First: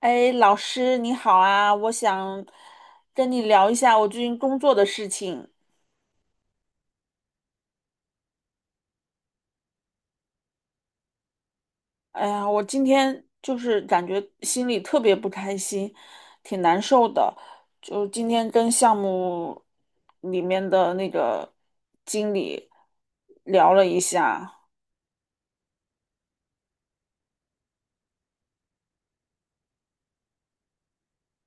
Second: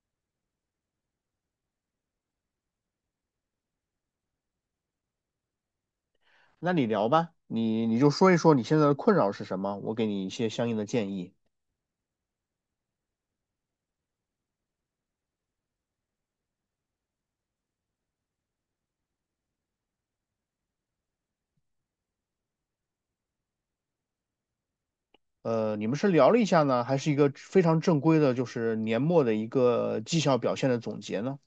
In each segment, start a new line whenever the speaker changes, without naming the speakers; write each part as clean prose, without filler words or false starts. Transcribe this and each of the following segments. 哎，老师你好啊，我想跟你聊一下我最近工作的事情。
那你聊吧，你就说一说你现在的困扰是什么，我给你一些相应的建议。
哎呀，我今天就是感觉心里特别不开心，挺难受的。就今天跟项目里面的那个经理聊了一下，
你们是聊了一下呢，还是一个非常正规的，就是年末的一个绩效表现的总结呢？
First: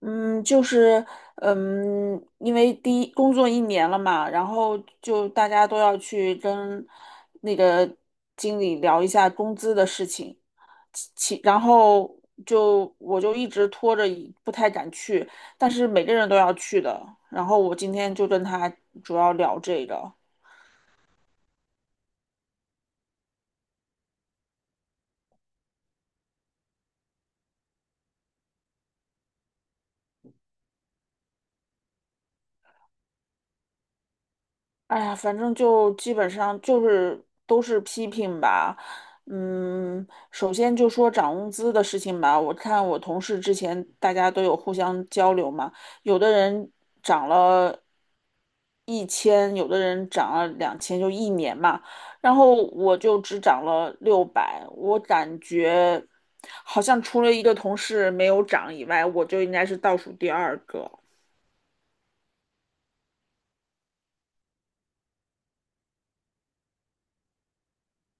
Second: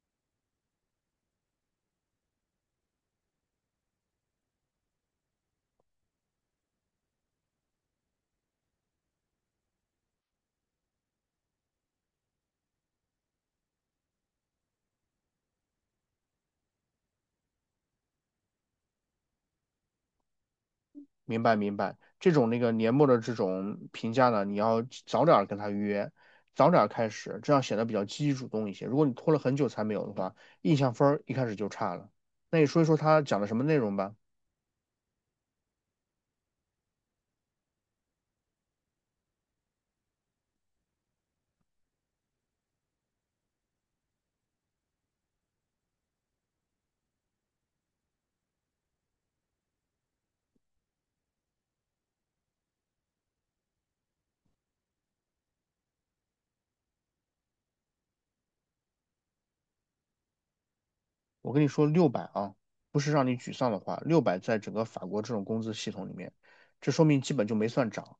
嗯，就是，因为第一工作一年了嘛，然后就大家都要去跟那个经理聊一下工资的事情，然后就我就一直拖着一不太敢去，但是每个人都要去的，然后我今天就跟他主要聊这个。
明白明白，这种那个年末的这种评价呢，你要早点儿跟他约，早点儿开始，这样显得比较积极主动一些。如果你拖了很久才没有的话，印象分儿一开始就差了。那你说一说他讲了什么内容吧。
哎呀，反正就基本上就是都是批评吧。首先就说涨工资的事情吧。我看我同事之前大家都有互相交流嘛，有的人涨了1000，有的人涨了2000，就一年嘛。然后我就只涨了600，我感觉好像除了一个同事没有涨以外，我就应该是倒数第二个。
我跟你说，六百啊，不是让你沮丧的话，六百在整个法国这种工资系统里面，这说明基本就没算涨。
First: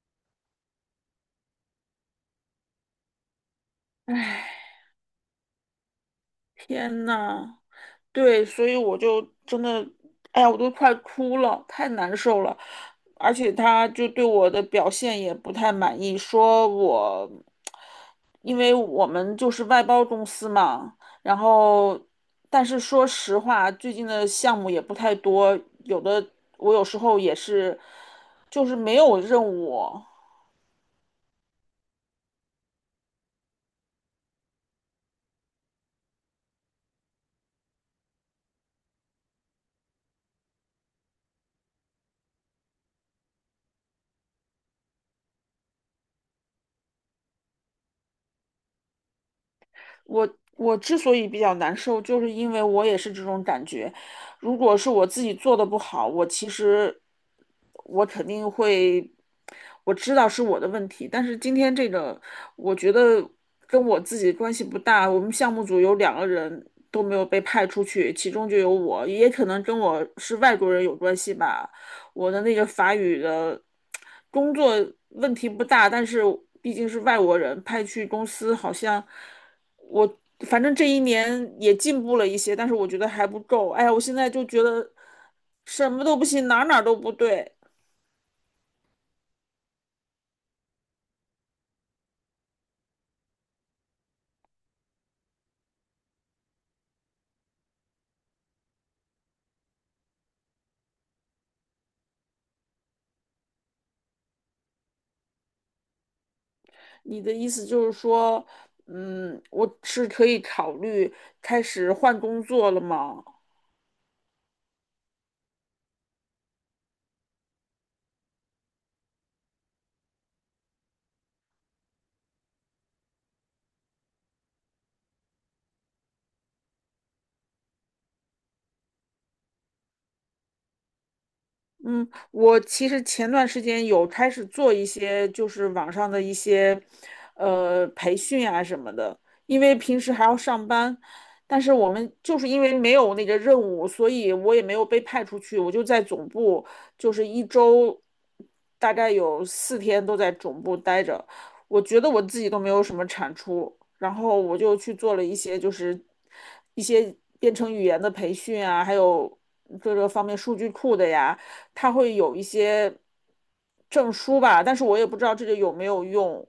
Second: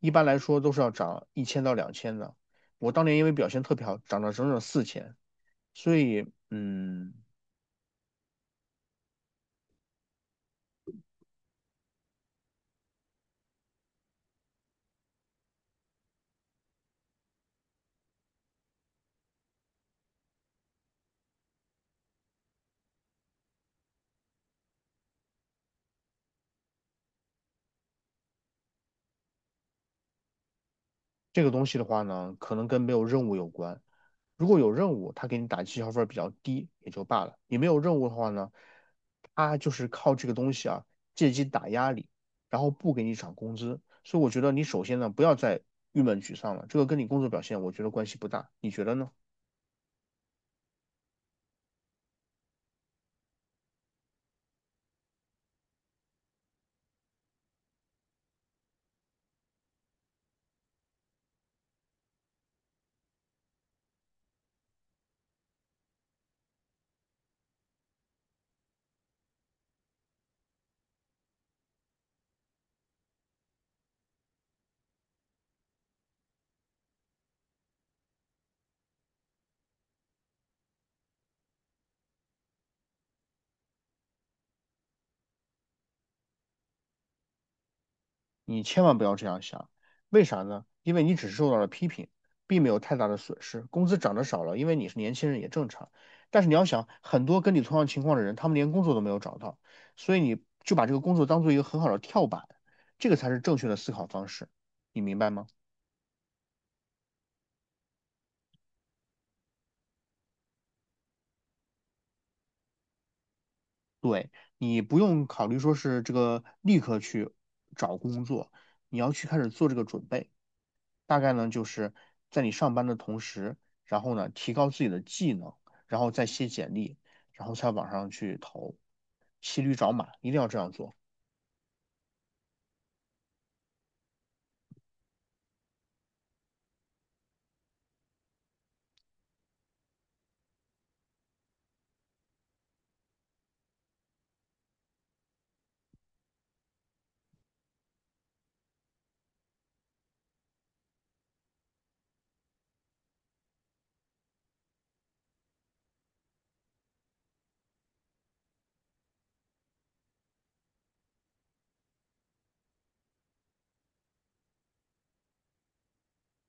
一般来说都是要涨1,000到2,000的。我当年因为表现特别好，涨了整整4,000，所以
天呐！对，所以我就真的，哎呀，我都快哭了，太难受了。而且他就对我的表现也不太满意，说我，因为我们就是外包公司嘛，然后，但是说实话，最近的项目也不太多，有的我有时候也是，就是没有任务，
这个东西的话呢，可能跟没有任务有关。如果有任务，他给你打绩效分儿比较低也就罢了。你没有任务的话呢，他就是靠这个东西啊，借机打压你，然后不给你涨工资。所以我觉得你首先呢，不要再郁闷沮丧了，这个跟你工作表现我觉得关系不大。你觉得呢？
我我之所以比较难受，就是因为我也是这种感觉。如果是我自己做的不好，我其实我肯定会，我知道是我的问题。但是今天这个，我觉得跟我自己关系不大。我们项目组有两个人都没有被派出去，其中就有我，也可能跟我是外国人有关系吧。我的那个法语的工作问题不大，但是毕竟是外国人派去公司，好像我反正这一年也进步了一些，但是我觉得还不够。哎呀，我现在就觉得什么都不行，哪哪都不对。
你千万不要这样想，为啥呢？因为你只是受到了批评，并没有太大的损失。工资涨得少了，因为你是年轻人也正常。但是你要想，很多跟你同样情况的人，他们连工作都没有找到，所以你就把这个工作当做一个很好的跳板，这个才是正确的思考方式，你明白吗？
你的意思就是说，我是可以考虑开始换工作了吗？
对，你不用考虑说是这个立刻去找工作，你要去开始做这个准备。大概呢就是在你上班的同时，然后呢提高自己的技能，然后再写简历，然后在网上去投，骑驴找马，一定要这样做，
嗯，我其实前段时间有开始做一些，就是网上的一些，培训啊什么的，因为平时还要上班，但是我们就是因为没有那个任务，所以我也没有被派出去，我就在总部，就是一周大概有4天都在总部待着，我觉得我自己都没有什么产出，然后我就去做了一些就是一些编程语言的培训啊，还有各个方面数据库的呀。他会有一些证书吧，但是我也不知道这个有没有用。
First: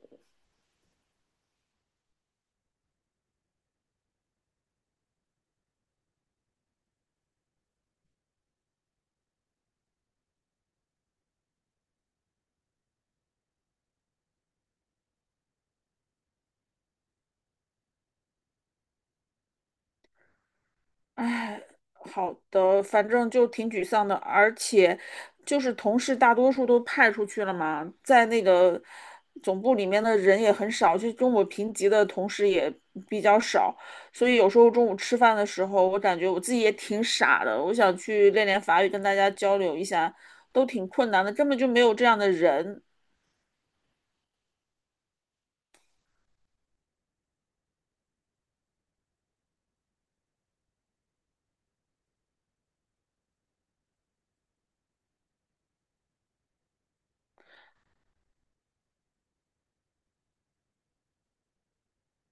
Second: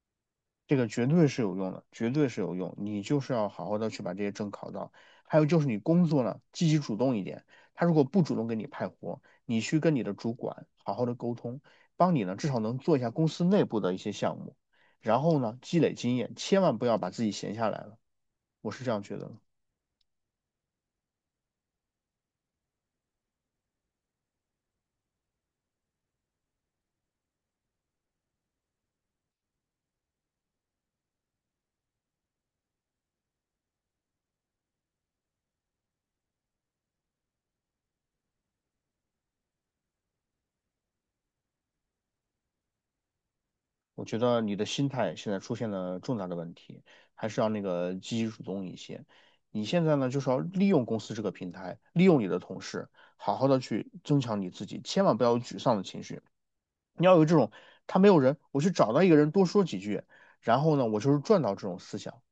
这个绝对是有用的，绝对是有用。你就是要好好的去把这些证考到，还有就是你工作呢积极主动一点，他如果不主动给你派活，你去跟你的主管好好的沟通，帮你呢至少能做一下公司内部的一些项目，然后呢积累经验，千万不要把自己闲下来了，我是这样觉得的。
唉，好的，反正就挺沮丧的，而且就是同事大多数都派出去了嘛，在那个总部里面的人也很少，就跟我平级的同事也比较少，所以有时候中午吃饭的时候，我感觉我自己也挺傻的，我想去练练法语，跟大家交流一下，都挺困难的，根本就没有这样的人。
我觉得你的心态现在出现了重大的问题，还是要那个积极主动一些。你现在呢，就是要利用公司这个平台，利用你的同事，好好的去增强你自己，千万不要有沮丧的情绪。你要有这种，他没有人，我去找到一个人多说几句，然后呢，我就是赚到这种思想，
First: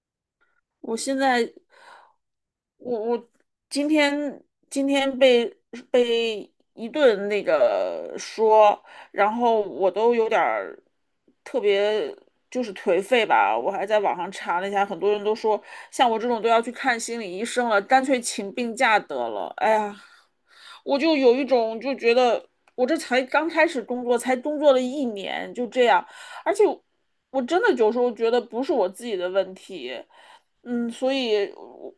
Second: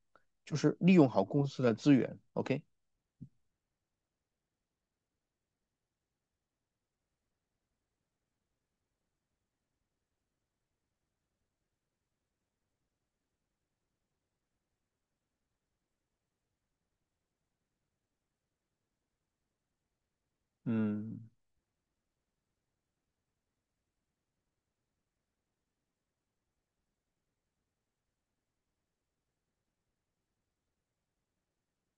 就是利
我
用
现
好公
在，
司的资源。OK,
我今天今天被一顿那个说，然后我都有点儿特别就是颓废吧。我还在网上查了一下，很多人都说像我这种都要去看心理医生了，干脆请病假得了。哎呀，我就
嗯。
有一种就觉得我这才刚开始工作，才工作了一年就这样，而且我真的有时候觉得不是我自己的问题。所以我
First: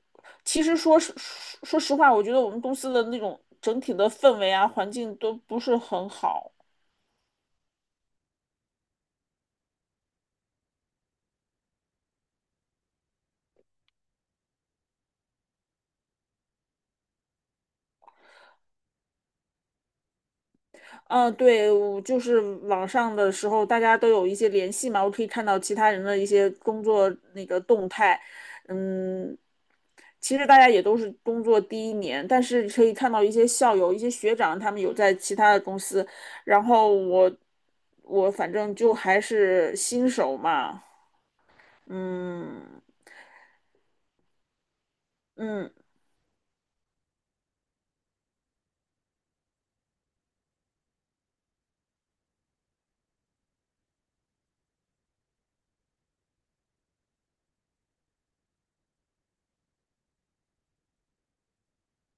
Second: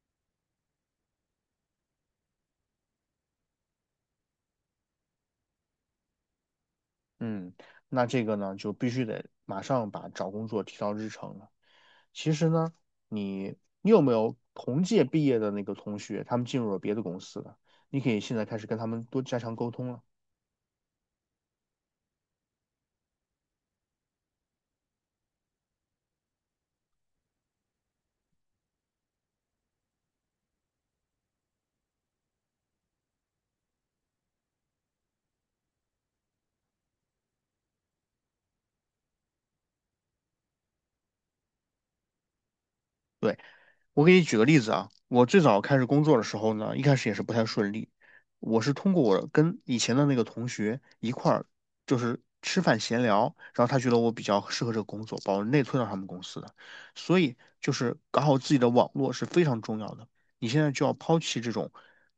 其实说实话，我觉得我们公司的那种整体的氛围啊，环境都不是很好。
嗯，那这个呢，就必须得马上把找工作提到日程了。其实呢，你你有没有同届毕业的那个同学，他们进入了别的公司了？你可以现在开始跟他们多加强沟通了。
嗯，对，我就是网上的时候，大家都有一些联系嘛，我可以看到其他人的一些工作那个动态。嗯，其实大家也都是工作第一年，但是可以看到一些校友、一些学长，他们有在其他的公司，然后我反正就还是新手嘛，嗯。
对。我给你举个例子啊，我最早
嗯，
开始工作的时候呢，一开始也是不太顺利。我是通过我跟以前的那个同学一块儿，就是吃饭闲聊，然后他觉得我比较适合这个工作，把我内推到他们公司的。所以就是搞好自己的网络是非常重要的。你现在就要抛弃这种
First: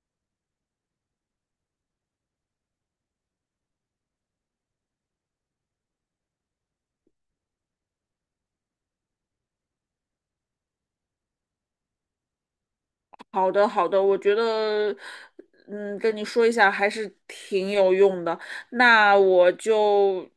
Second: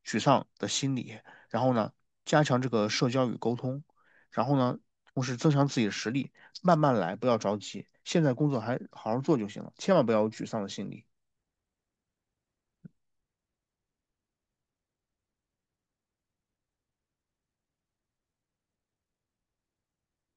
沮丧的心理，然后呢，加强这个社交与沟通，然后呢，同时增强自己的实力，慢慢来，不要着急。现在工作还好好做就行了，千万不要有沮丧的心理。
好的，好的，我觉得，跟你说一下还是挺有用的。那我就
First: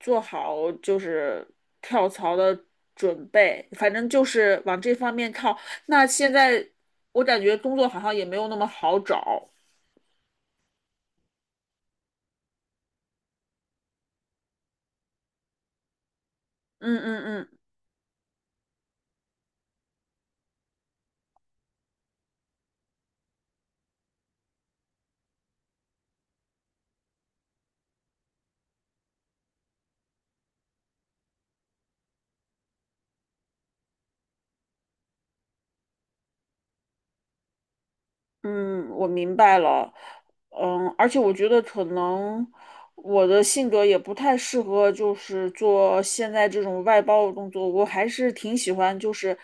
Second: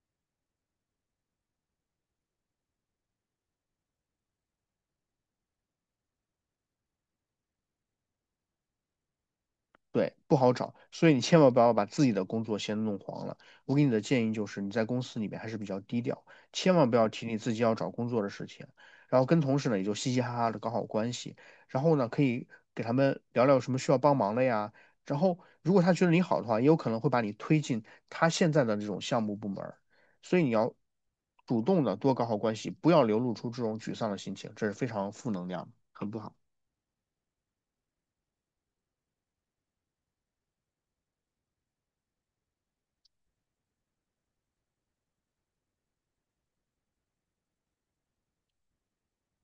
做好就是跳槽的准备，反正就是往这方面靠。那现在我感觉工作好像也没有那么好找。
对，不好找，所以你千万不要把自己的工作先弄黄了。我给你的建议就是，你在公司里面还是比较低调，千万不
嗯
要
嗯
提你自
嗯。
己要找工作的事情，然后跟同事呢也就嘻嘻哈哈的搞好关系，然后呢可以给他们聊聊有什么需要帮忙的呀。然后如果他觉得你好的话，也有可能会把你推进他现在的这种项目部门儿所以你要主动的多搞好关系，不要流露出这种沮丧的心情，这是非常负能量的很不好。
嗯，我明白了。嗯，而且我觉得可能我的性格也不太适合，就是做现在这种外包的工作。我还是挺喜欢，就是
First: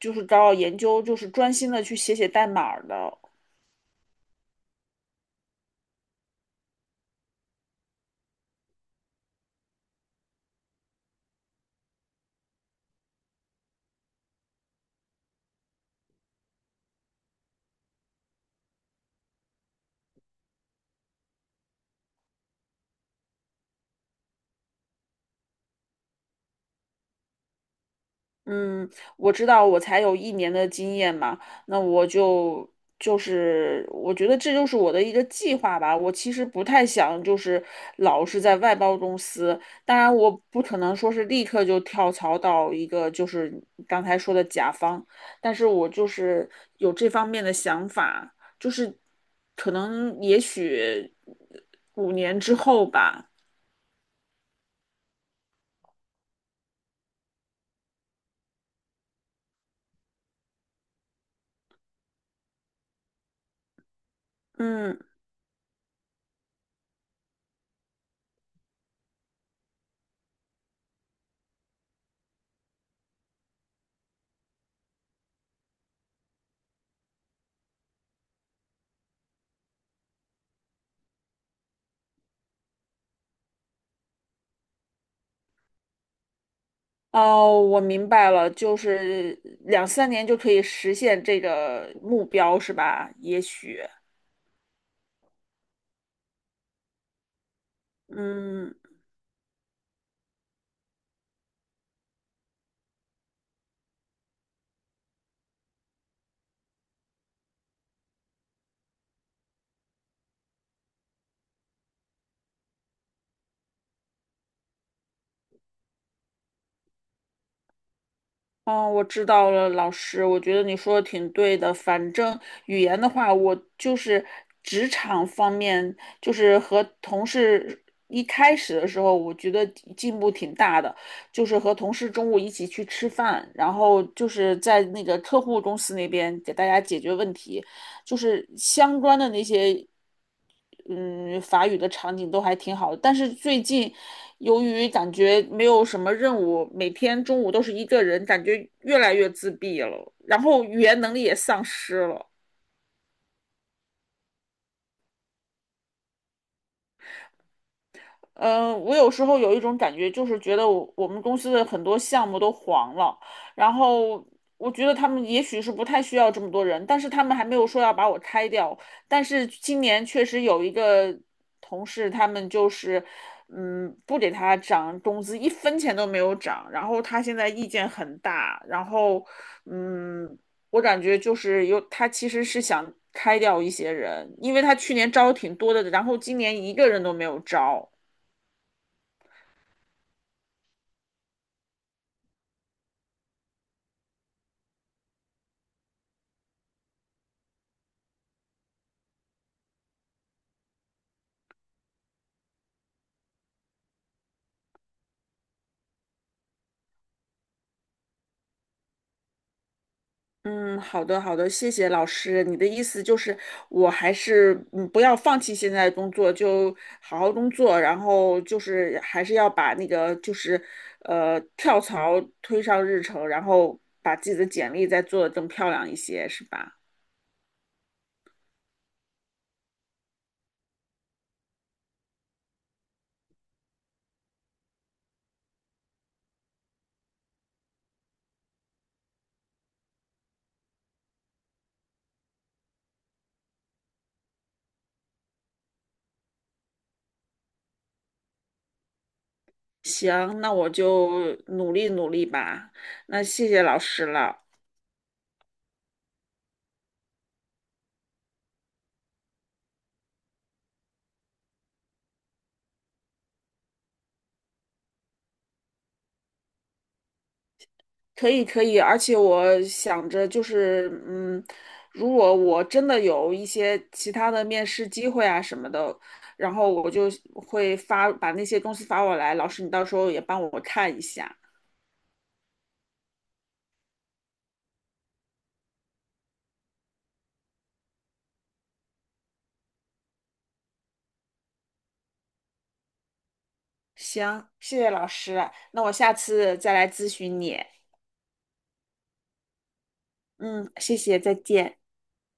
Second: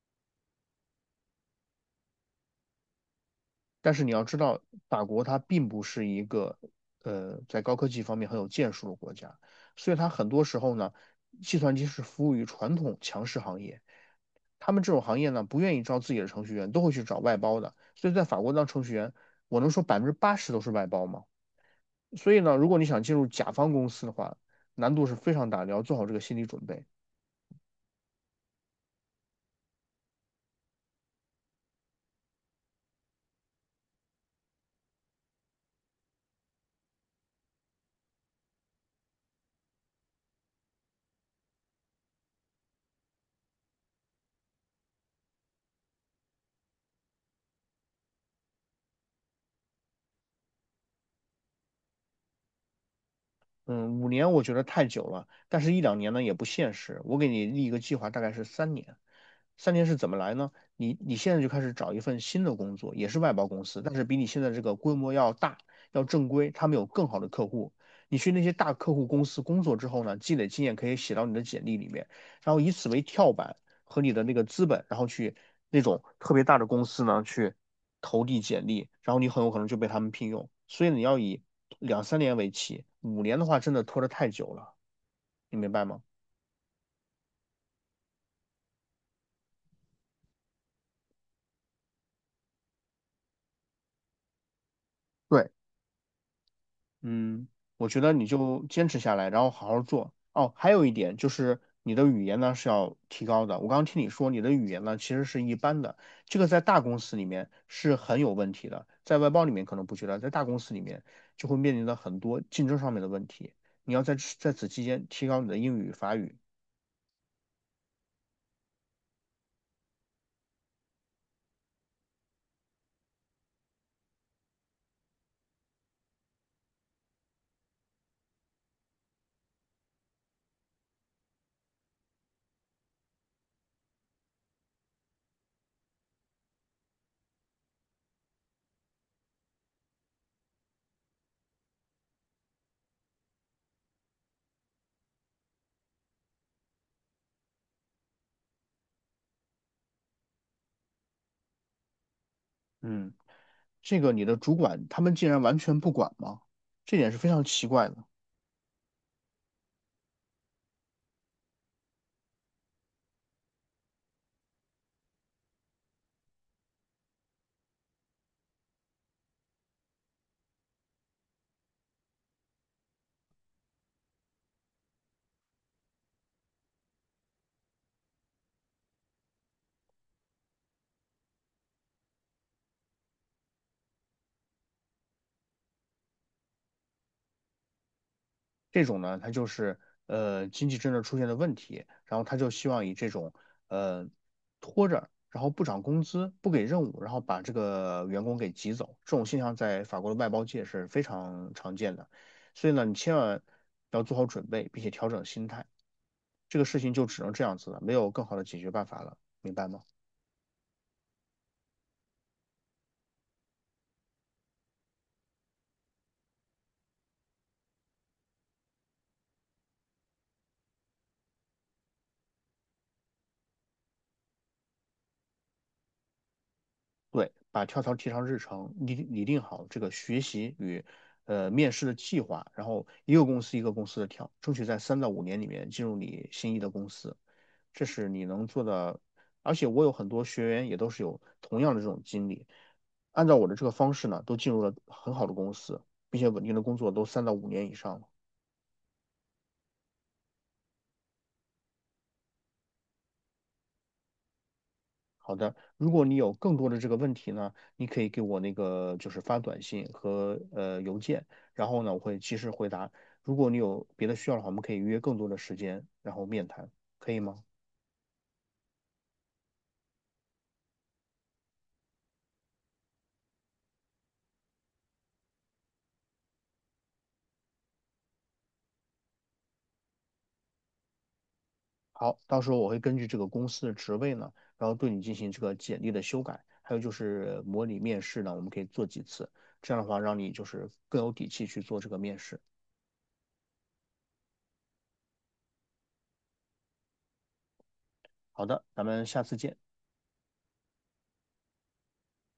就是找找研究，就是专心的去写写代码儿的。
但是你要知道，法国它并不是一个在高科技方面很有建树的国家，所以它很多时候呢，计算机是服务于传统强势行业，他们这种行业呢不愿意招自己的程序员，都会去找外包的。所以在法国当程序员，我能说80%都是外包吗？所以呢，如果你想进入甲方公司的话，难度是非常大的，要做好这个心理准备。
嗯，我知道，我才有一年的经验嘛，那我就是，我觉得这就是我的一个计划吧。我其实不太想就是老是在外包公司，当然我不可能说是立刻就跳槽到一个就是刚才说的甲方，但是我就是有这方面的想法，就是可能也许5年之后吧，
嗯，五年我觉得太久了，但是一两年呢也不现实。我给你立一个计划，大概是三年。三年是怎么来呢？你你现在就开始找一份新的工作，也是外包公司，但是比你现在这个规
嗯。
模要大，要正规，他们有更好的客户。你去那些大客户公司工作之后呢，积累经验可以写到你的简历里面，然后以此为跳板和你的那个资本，然后去那种特别大的公司呢去投递简历，然后你很有可能就被他们聘用。所以你要以两三年为期，五年的话真的拖得太久了，你明白吗？
哦，我明白了，就是2-3年就可以实现这个目标，是吧？也许，
对。嗯，我觉得你就
嗯，
坚持下来，然后好好做。哦，还有一点就是你的语言呢是要提高的。我刚刚听你说你的语言呢其实是一般的，这个在大公司里面是很有问题的，在外包里面可能不觉得，在大公司里面就会面临到很多竞争上面的问题。你要在此期间提高你的英语、法语。
哦，我知道了，老师，我觉得你说的挺对的。反正语言的话，我就是职场方面，就是和同事一开始的时候，我觉得进步挺大的，就是和同事中午一起去吃饭，然后就是在那个客户公司那边给大家解决问题。就是相关的那些嗯，法语的场景都还挺好的。但是最近由于感觉没有什么任务，每天中午都是一个人，感觉越来越自闭了，然后语言能力也丧失了。
嗯，这个你的主管他们竟然完全不管吗？这点是非常奇怪的。
嗯，我有时候有一种感觉，就是觉得我们公司的很多项目都黄了，然后我觉得他们也许是不太需要这么多人，但是他们还没有说要把我开掉。但是今年确实有一个同事，他们就是，不给他涨工资，一分钱都没有涨，然后他现在意见很大，然后，嗯，我感觉就是有，他其实是想开掉一些人，因为他去年招挺多的，然后今年一个人都没有招。
这种呢，它就是经济政策出现了问题，然后他就希望以这种呃拖着，然后不涨工资、不给任务，然后把这个员工给挤走，这种现象在法国的外包界是非常常见的。所以呢，你千万要做好准备，并且调整心态。这个事情就只能这样子了，没有更好的解决办法了，明白吗？
嗯，好的，好的，谢谢老师。你的意思就是，我还是不要放弃现在的工作，就好好工作，然后就是还是要把那个就是跳槽推上日程，然后把自己的简历再做的更漂亮一些，是吧？
对，把跳槽提上日程，拟定好这个学习与面试的计划，然后一个公司一个公司的跳，争取在三到五年里面进入你心仪的公司，这是你能做的。而且我有很多学员也都是有同样的这种经历，按照我的这个方式呢，都进入了很好的公司，并且稳定的工作都三到五年以上了。
行，那我就努力努力吧。那谢谢老师了。
好的，如果你有更多的这个问题呢，你可以给我那个就是发短信和邮件，然后呢我会及时回答。如果你有别的需要的话，我们可以约更多的时间，然后面谈，可以吗？
可以可以，而且我想着就是，如果我真的有一些其他的面试机会啊什么的，然后我就会发，把那些东西发过来，老师你到时候也帮我看一下。
好，到时候我会根据这个公司的职位呢，然后对你进行这个简历的修改，还有就是模拟面试呢，我们可以做几次，这样的话让你就是更有底气去做这个面试。
行，谢谢老师，那我下次再来咨询你。
好的，咱们下次见。
嗯，谢谢，再见。